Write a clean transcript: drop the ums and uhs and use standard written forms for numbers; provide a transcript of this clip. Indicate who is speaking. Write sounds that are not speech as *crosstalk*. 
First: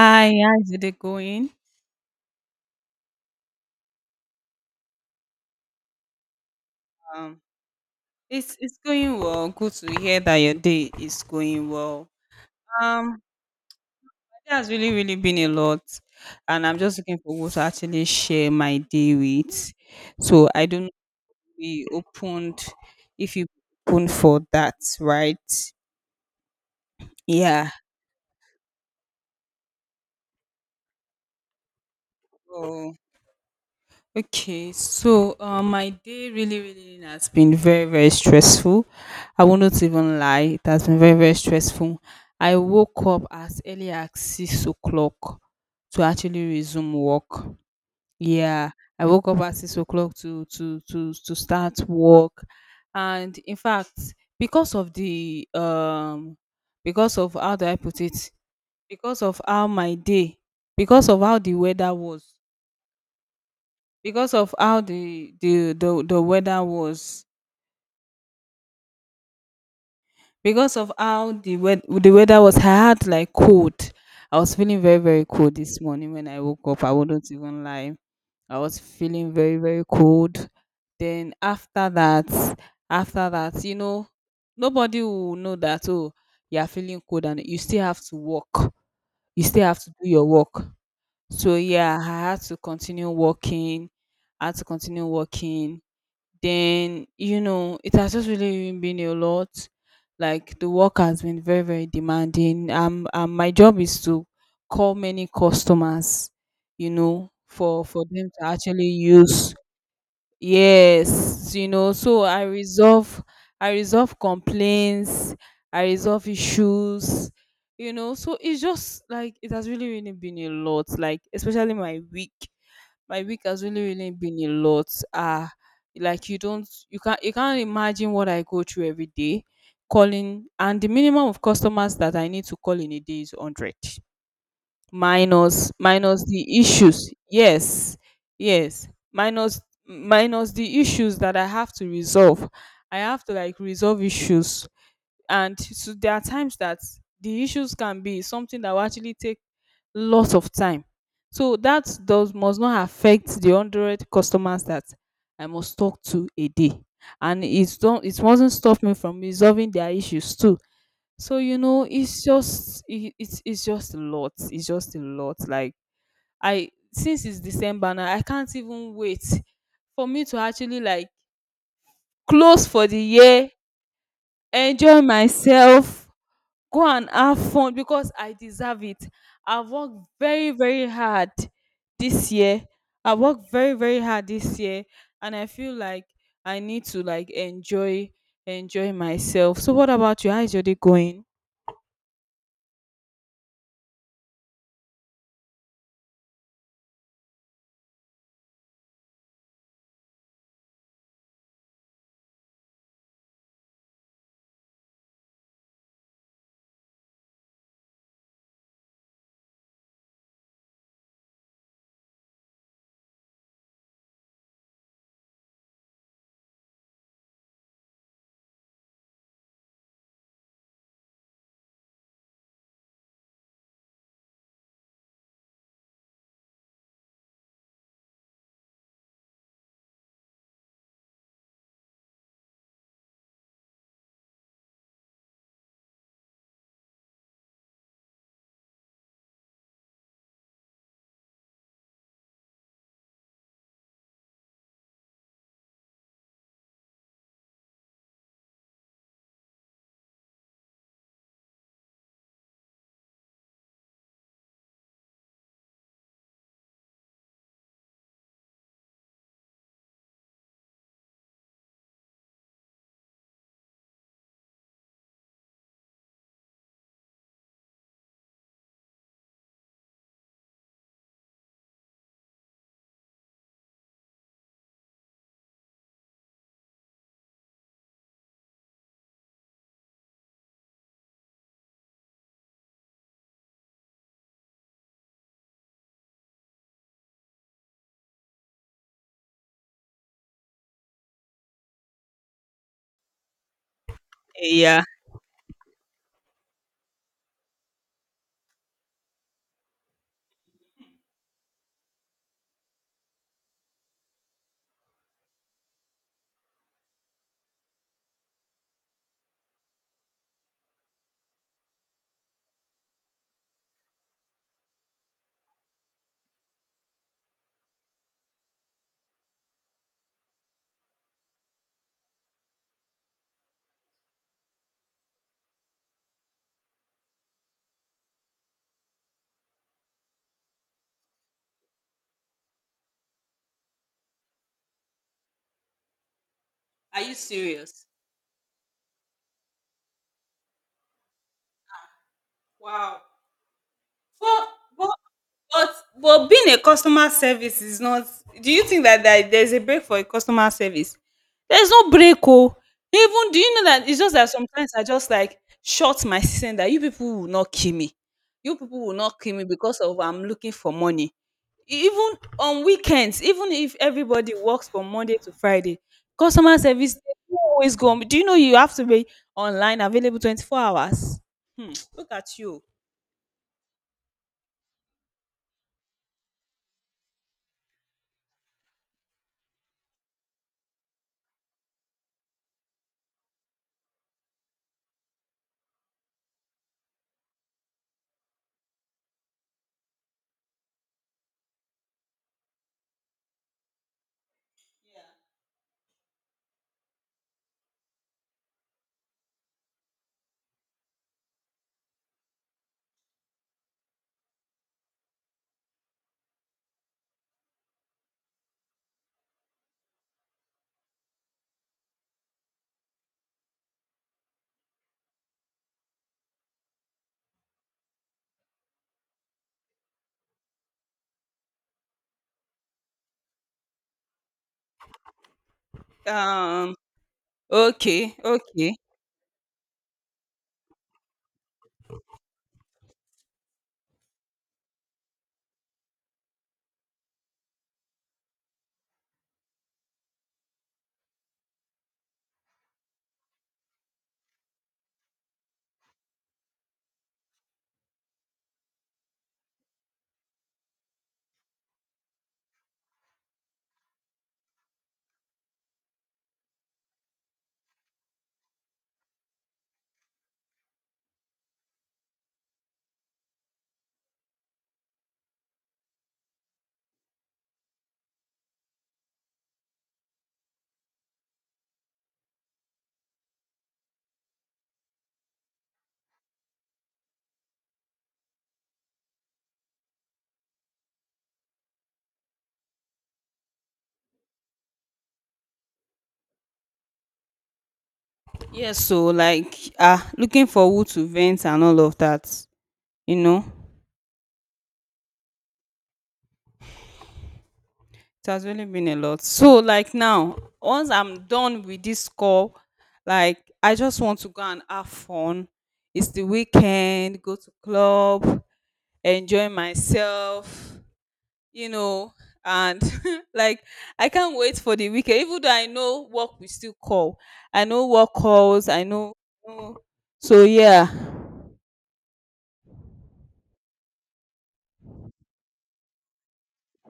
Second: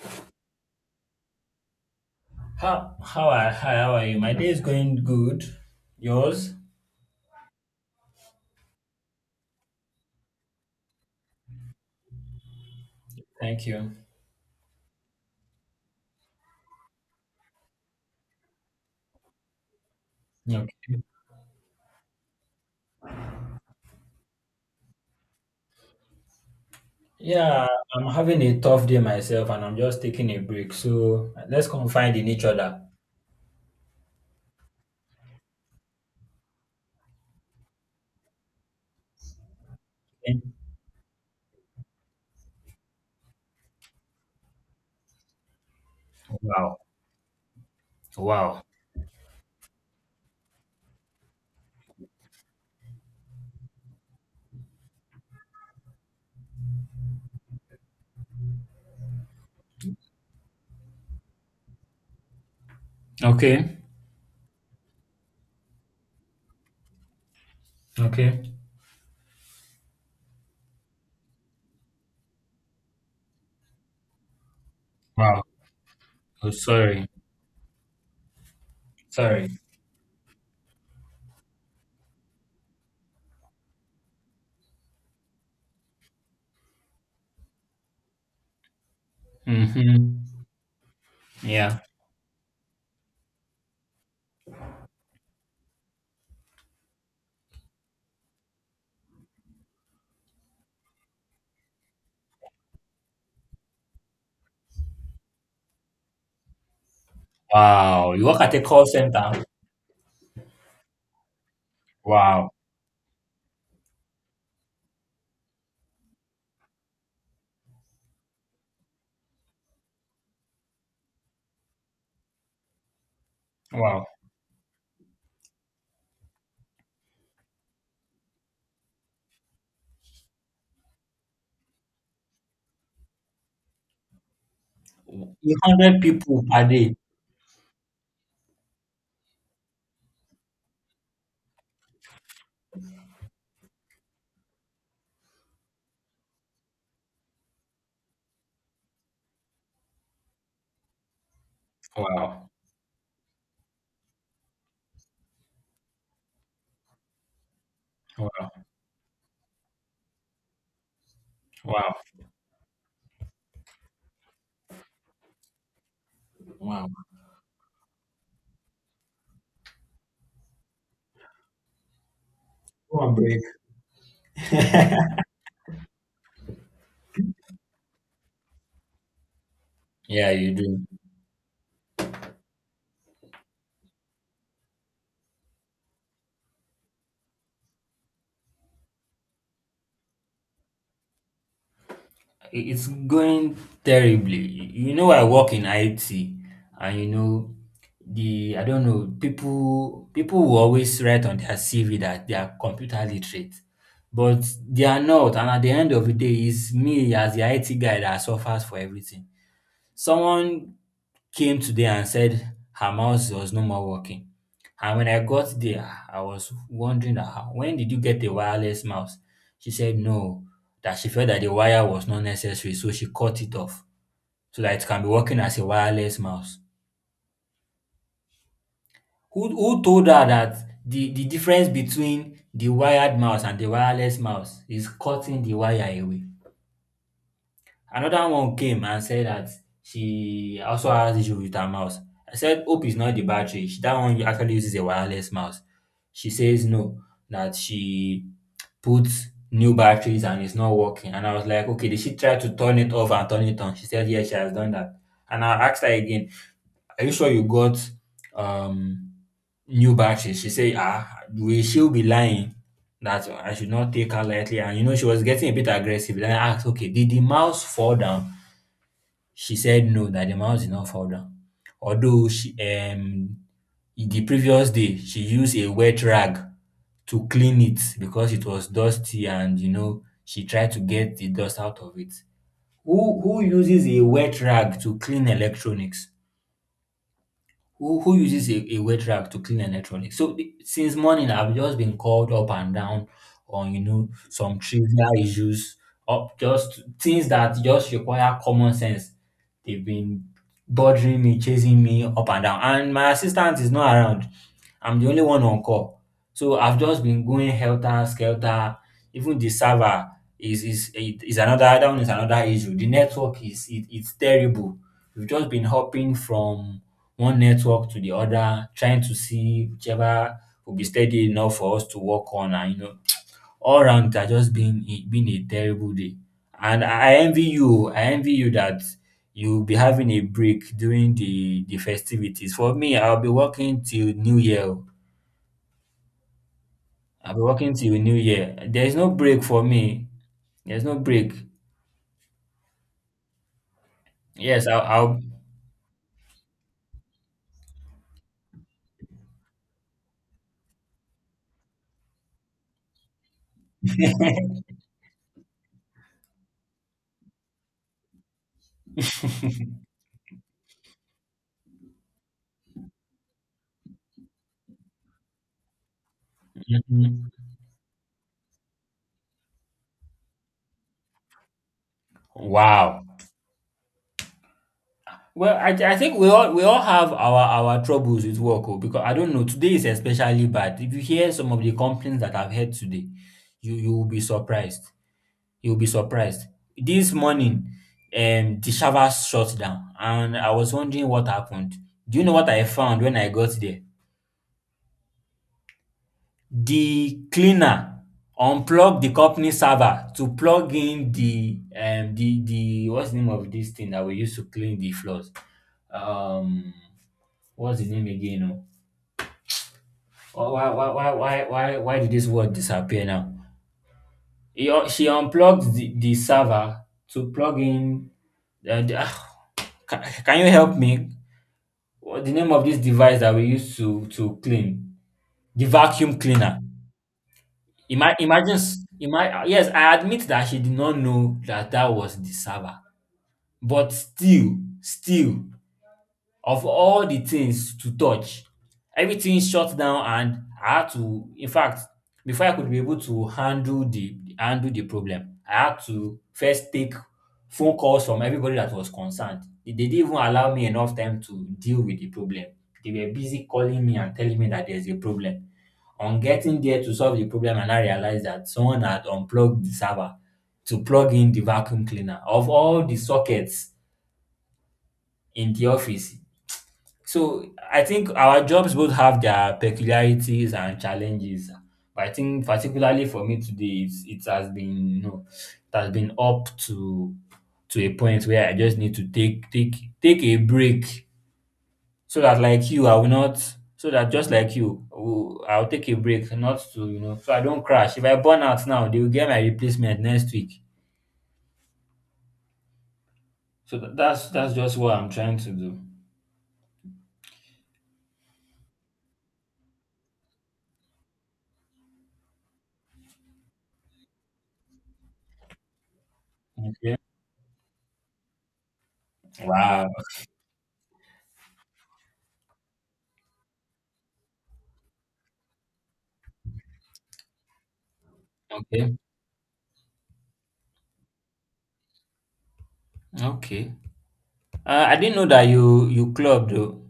Speaker 1: Hi, how's your day going?
Speaker 2: How are hi, how are you? My day is going good. Yours?
Speaker 1: Um, it's going well. Good to hear that your day is going well. Um,
Speaker 2: Thank you.
Speaker 1: it has really been a lot, and I'm just looking for who to actually share my day with. So I
Speaker 2: Okay.
Speaker 1: don't know if we opened if you open for that, right?
Speaker 2: Yeah,
Speaker 1: Yeah.
Speaker 2: I'm having a tough day myself, and I'm just taking a break. So let's confide in each other.
Speaker 1: So okay, so my day really, really has been very, very stressful. I will not even
Speaker 2: Okay?
Speaker 1: lie, it has been very, very stressful. I woke up as early as 6 o'clock to actually
Speaker 2: Wow.
Speaker 1: resume work.
Speaker 2: Wow.
Speaker 1: Yeah, I woke up at 6 o'clock to start work, and in fact, because of the because of how do I put it, because of how my day, because of how the weather was
Speaker 2: Okay.
Speaker 1: because of how the weather was
Speaker 2: Okay.
Speaker 1: because of how the the weather was I had like cold. I was feeling very, very
Speaker 2: Wow.
Speaker 1: cold this morning when I
Speaker 2: Oh,
Speaker 1: woke up. I
Speaker 2: sorry.
Speaker 1: wouldn't even lie, I was feeling
Speaker 2: Sorry.
Speaker 1: very, very cold. Then after that, nobody will know that, oh, you're feeling cold and you still have to work, you still have to do your
Speaker 2: Mm-hmm.
Speaker 1: work. So
Speaker 2: Yeah.
Speaker 1: yeah, I had to continue working, I had to continue working. Then it has just really been a lot. Like the work has been very, very demanding. My job is to call many customers, you know, for
Speaker 2: Wow, you
Speaker 1: them
Speaker 2: work
Speaker 1: to
Speaker 2: at a call
Speaker 1: actually
Speaker 2: center.
Speaker 1: use. Yes, you know, so i
Speaker 2: Wow.
Speaker 1: resolve I resolve complaints, I resolve issues. You know, so it's just like it has really, really been a lot. Like especially my week, my week has really,
Speaker 2: Wow.
Speaker 1: really been a lot. Ah, like you don't, you can't, you can't imagine what I go through every day, calling. And the minimum of customers that I need to call in a day is 100,
Speaker 2: You
Speaker 1: minus
Speaker 2: hundred people
Speaker 1: the
Speaker 2: per day.
Speaker 1: issues. Yes, yes, minus the issues that I have to resolve. I have to like resolve issues, and so there are times that the issues can be something that will actually take lots of time, so that does
Speaker 2: Wow.
Speaker 1: must not affect the hundred customers that I must talk to a day. And it don't, it
Speaker 2: Wow.
Speaker 1: mustn't stop me from resolving their issues too. So you know
Speaker 2: Wow.
Speaker 1: it's just a lot, it's just a lot. Like I,
Speaker 2: Wow.
Speaker 1: since it's December now, I can't even wait for me to actually like close for the
Speaker 2: Go on break.
Speaker 1: year, enjoy myself, go and have fun because I deserve it. I've worked
Speaker 2: Yeah,
Speaker 1: very,
Speaker 2: you do.
Speaker 1: very hard this year. I worked very, very hard this year, and I feel like I need to like enjoy myself. So what about you? How is your day going?
Speaker 2: It's going terribly. You know, I work in IT, and the I don't know people. People will always write on their CV that they are computer literate, but they are not. And at the end of the day, it's me as the IT guy that suffers for everything. Someone came today and said her mouse was no more working. And when I got there, I was wondering that, "Ah, when did you get a wireless mouse? She said no, that she felt that the wire was not necessary, so she cut it off so that it can be working as a wireless mouse. Who told her that the difference between the wired mouse and the wireless mouse is cutting the wire away? Another one came and said that she also has issue with her mouse. I said, hope it's not the battery. She, that one actually uses a wireless mouse. She says no, that she puts new batteries and it's not working. And I was like, okay, did she try to turn it off and turn it on? She said, yes, she has done that. And I asked her again, are you sure you got um new batteries? She said, ah, will she be lying? That I should not take her lightly. And you know, she was getting a bit aggressive. Then I asked, okay, did the mouse fall down? She said no, that the mouse is not fall. Although she the previous day she used a wet rag to clean it because it was dusty and she tried to get the dust out of it. Who uses a wet rag to clean electronics? Who uses a wet rack to clean electronics? Since morning, I've just been called up and down on some
Speaker 1: Yeah.
Speaker 2: trivial issues, up just things that just require common sense. They've been bothering me, chasing me up and down, and my assistant is not around. I'm the only one on call, so I've just been going helter skelter. Even the server is another, that one is another issue. The network is it's terrible. We've just been hopping from one network to the other, trying to see whichever will be steady enough for us to work on. And you know, all round it has just been been a terrible day. And I envy you. I envy you that you'll be having a break during the festivities. For me, I'll be working till New Year, oh.
Speaker 1: Are you
Speaker 2: I'll be working
Speaker 1: serious?
Speaker 2: till New Year. There's no break for me. There's no break.
Speaker 1: Wow. For
Speaker 2: Yes,
Speaker 1: but
Speaker 2: I'll
Speaker 1: but being a customer service is not, do you think that there's a break for a customer service? There's no break oh. Even do you know that it's just that
Speaker 2: *laughs*
Speaker 1: sometimes I just like shut my system that you people will not kill me. You people will not kill me because of I'm looking for money. Even on weekends, even if everybody works from Monday to Friday, customer service
Speaker 2: Mhm.
Speaker 1: they always go on. Do you know you have to be online available 24 hours? Hmm, look at you.
Speaker 2: Wow. Well, I think we all have our troubles with work oh, because I don't know, today is especially bad. If you hear some of the complaints that I've heard today, you will be surprised. You'll be surprised. This morning, the servers shut down, and I was wondering what happened. Do you know what I found when I got there? The cleaner unplugged the company server to plug in the the, what's the name of this thing that we use to clean the floors? Um what's the name again, oh? Why did this word disappear now? She unplugged the server to plug in. Uh, the, ah, can you help me? What the name of this device that we use to clean, the vacuum cleaner?
Speaker 1: Um okay, okay.
Speaker 2: Yes, I admit that she did not know that that was the server, but still, of all the things to touch, everything shut down and I had to, in fact, before I could be able to handle the problem, I had to first take phone calls from everybody that was concerned. They didn't even allow me enough time to deal with the problem. They were busy calling me and telling me that there's a problem. On getting there to solve the problem, and I realized that someone had unplugged the server to plug in the vacuum cleaner. Of all the sockets in the office, so I think our jobs both have their peculiarities and challenges. But I think particularly for me today, it has been, you know, it has been up to a point where I just need to take take a break, so that like you I will not, so that just like you I will- I'll take a break, not to, you know, so I don't crash. If I burn out
Speaker 1: Yes,
Speaker 2: now, they
Speaker 1: so
Speaker 2: will get my
Speaker 1: like
Speaker 2: replacement next
Speaker 1: looking
Speaker 2: week.
Speaker 1: for who to vent and all of that, you know,
Speaker 2: That's just what I'm trying to do.
Speaker 1: it has really been a lot. So like now, once I'm done with this call, like I just want to go and have fun. It's the
Speaker 2: Okay.
Speaker 1: weekend, go to club, enjoy
Speaker 2: Wow.
Speaker 1: myself, you know, and *laughs* like I can't wait for the weekend. Even though I know work we still call, I know work calls, I
Speaker 2: Okay.
Speaker 1: know. I know- So yeah.
Speaker 2: Okay. I didn't know that you club though.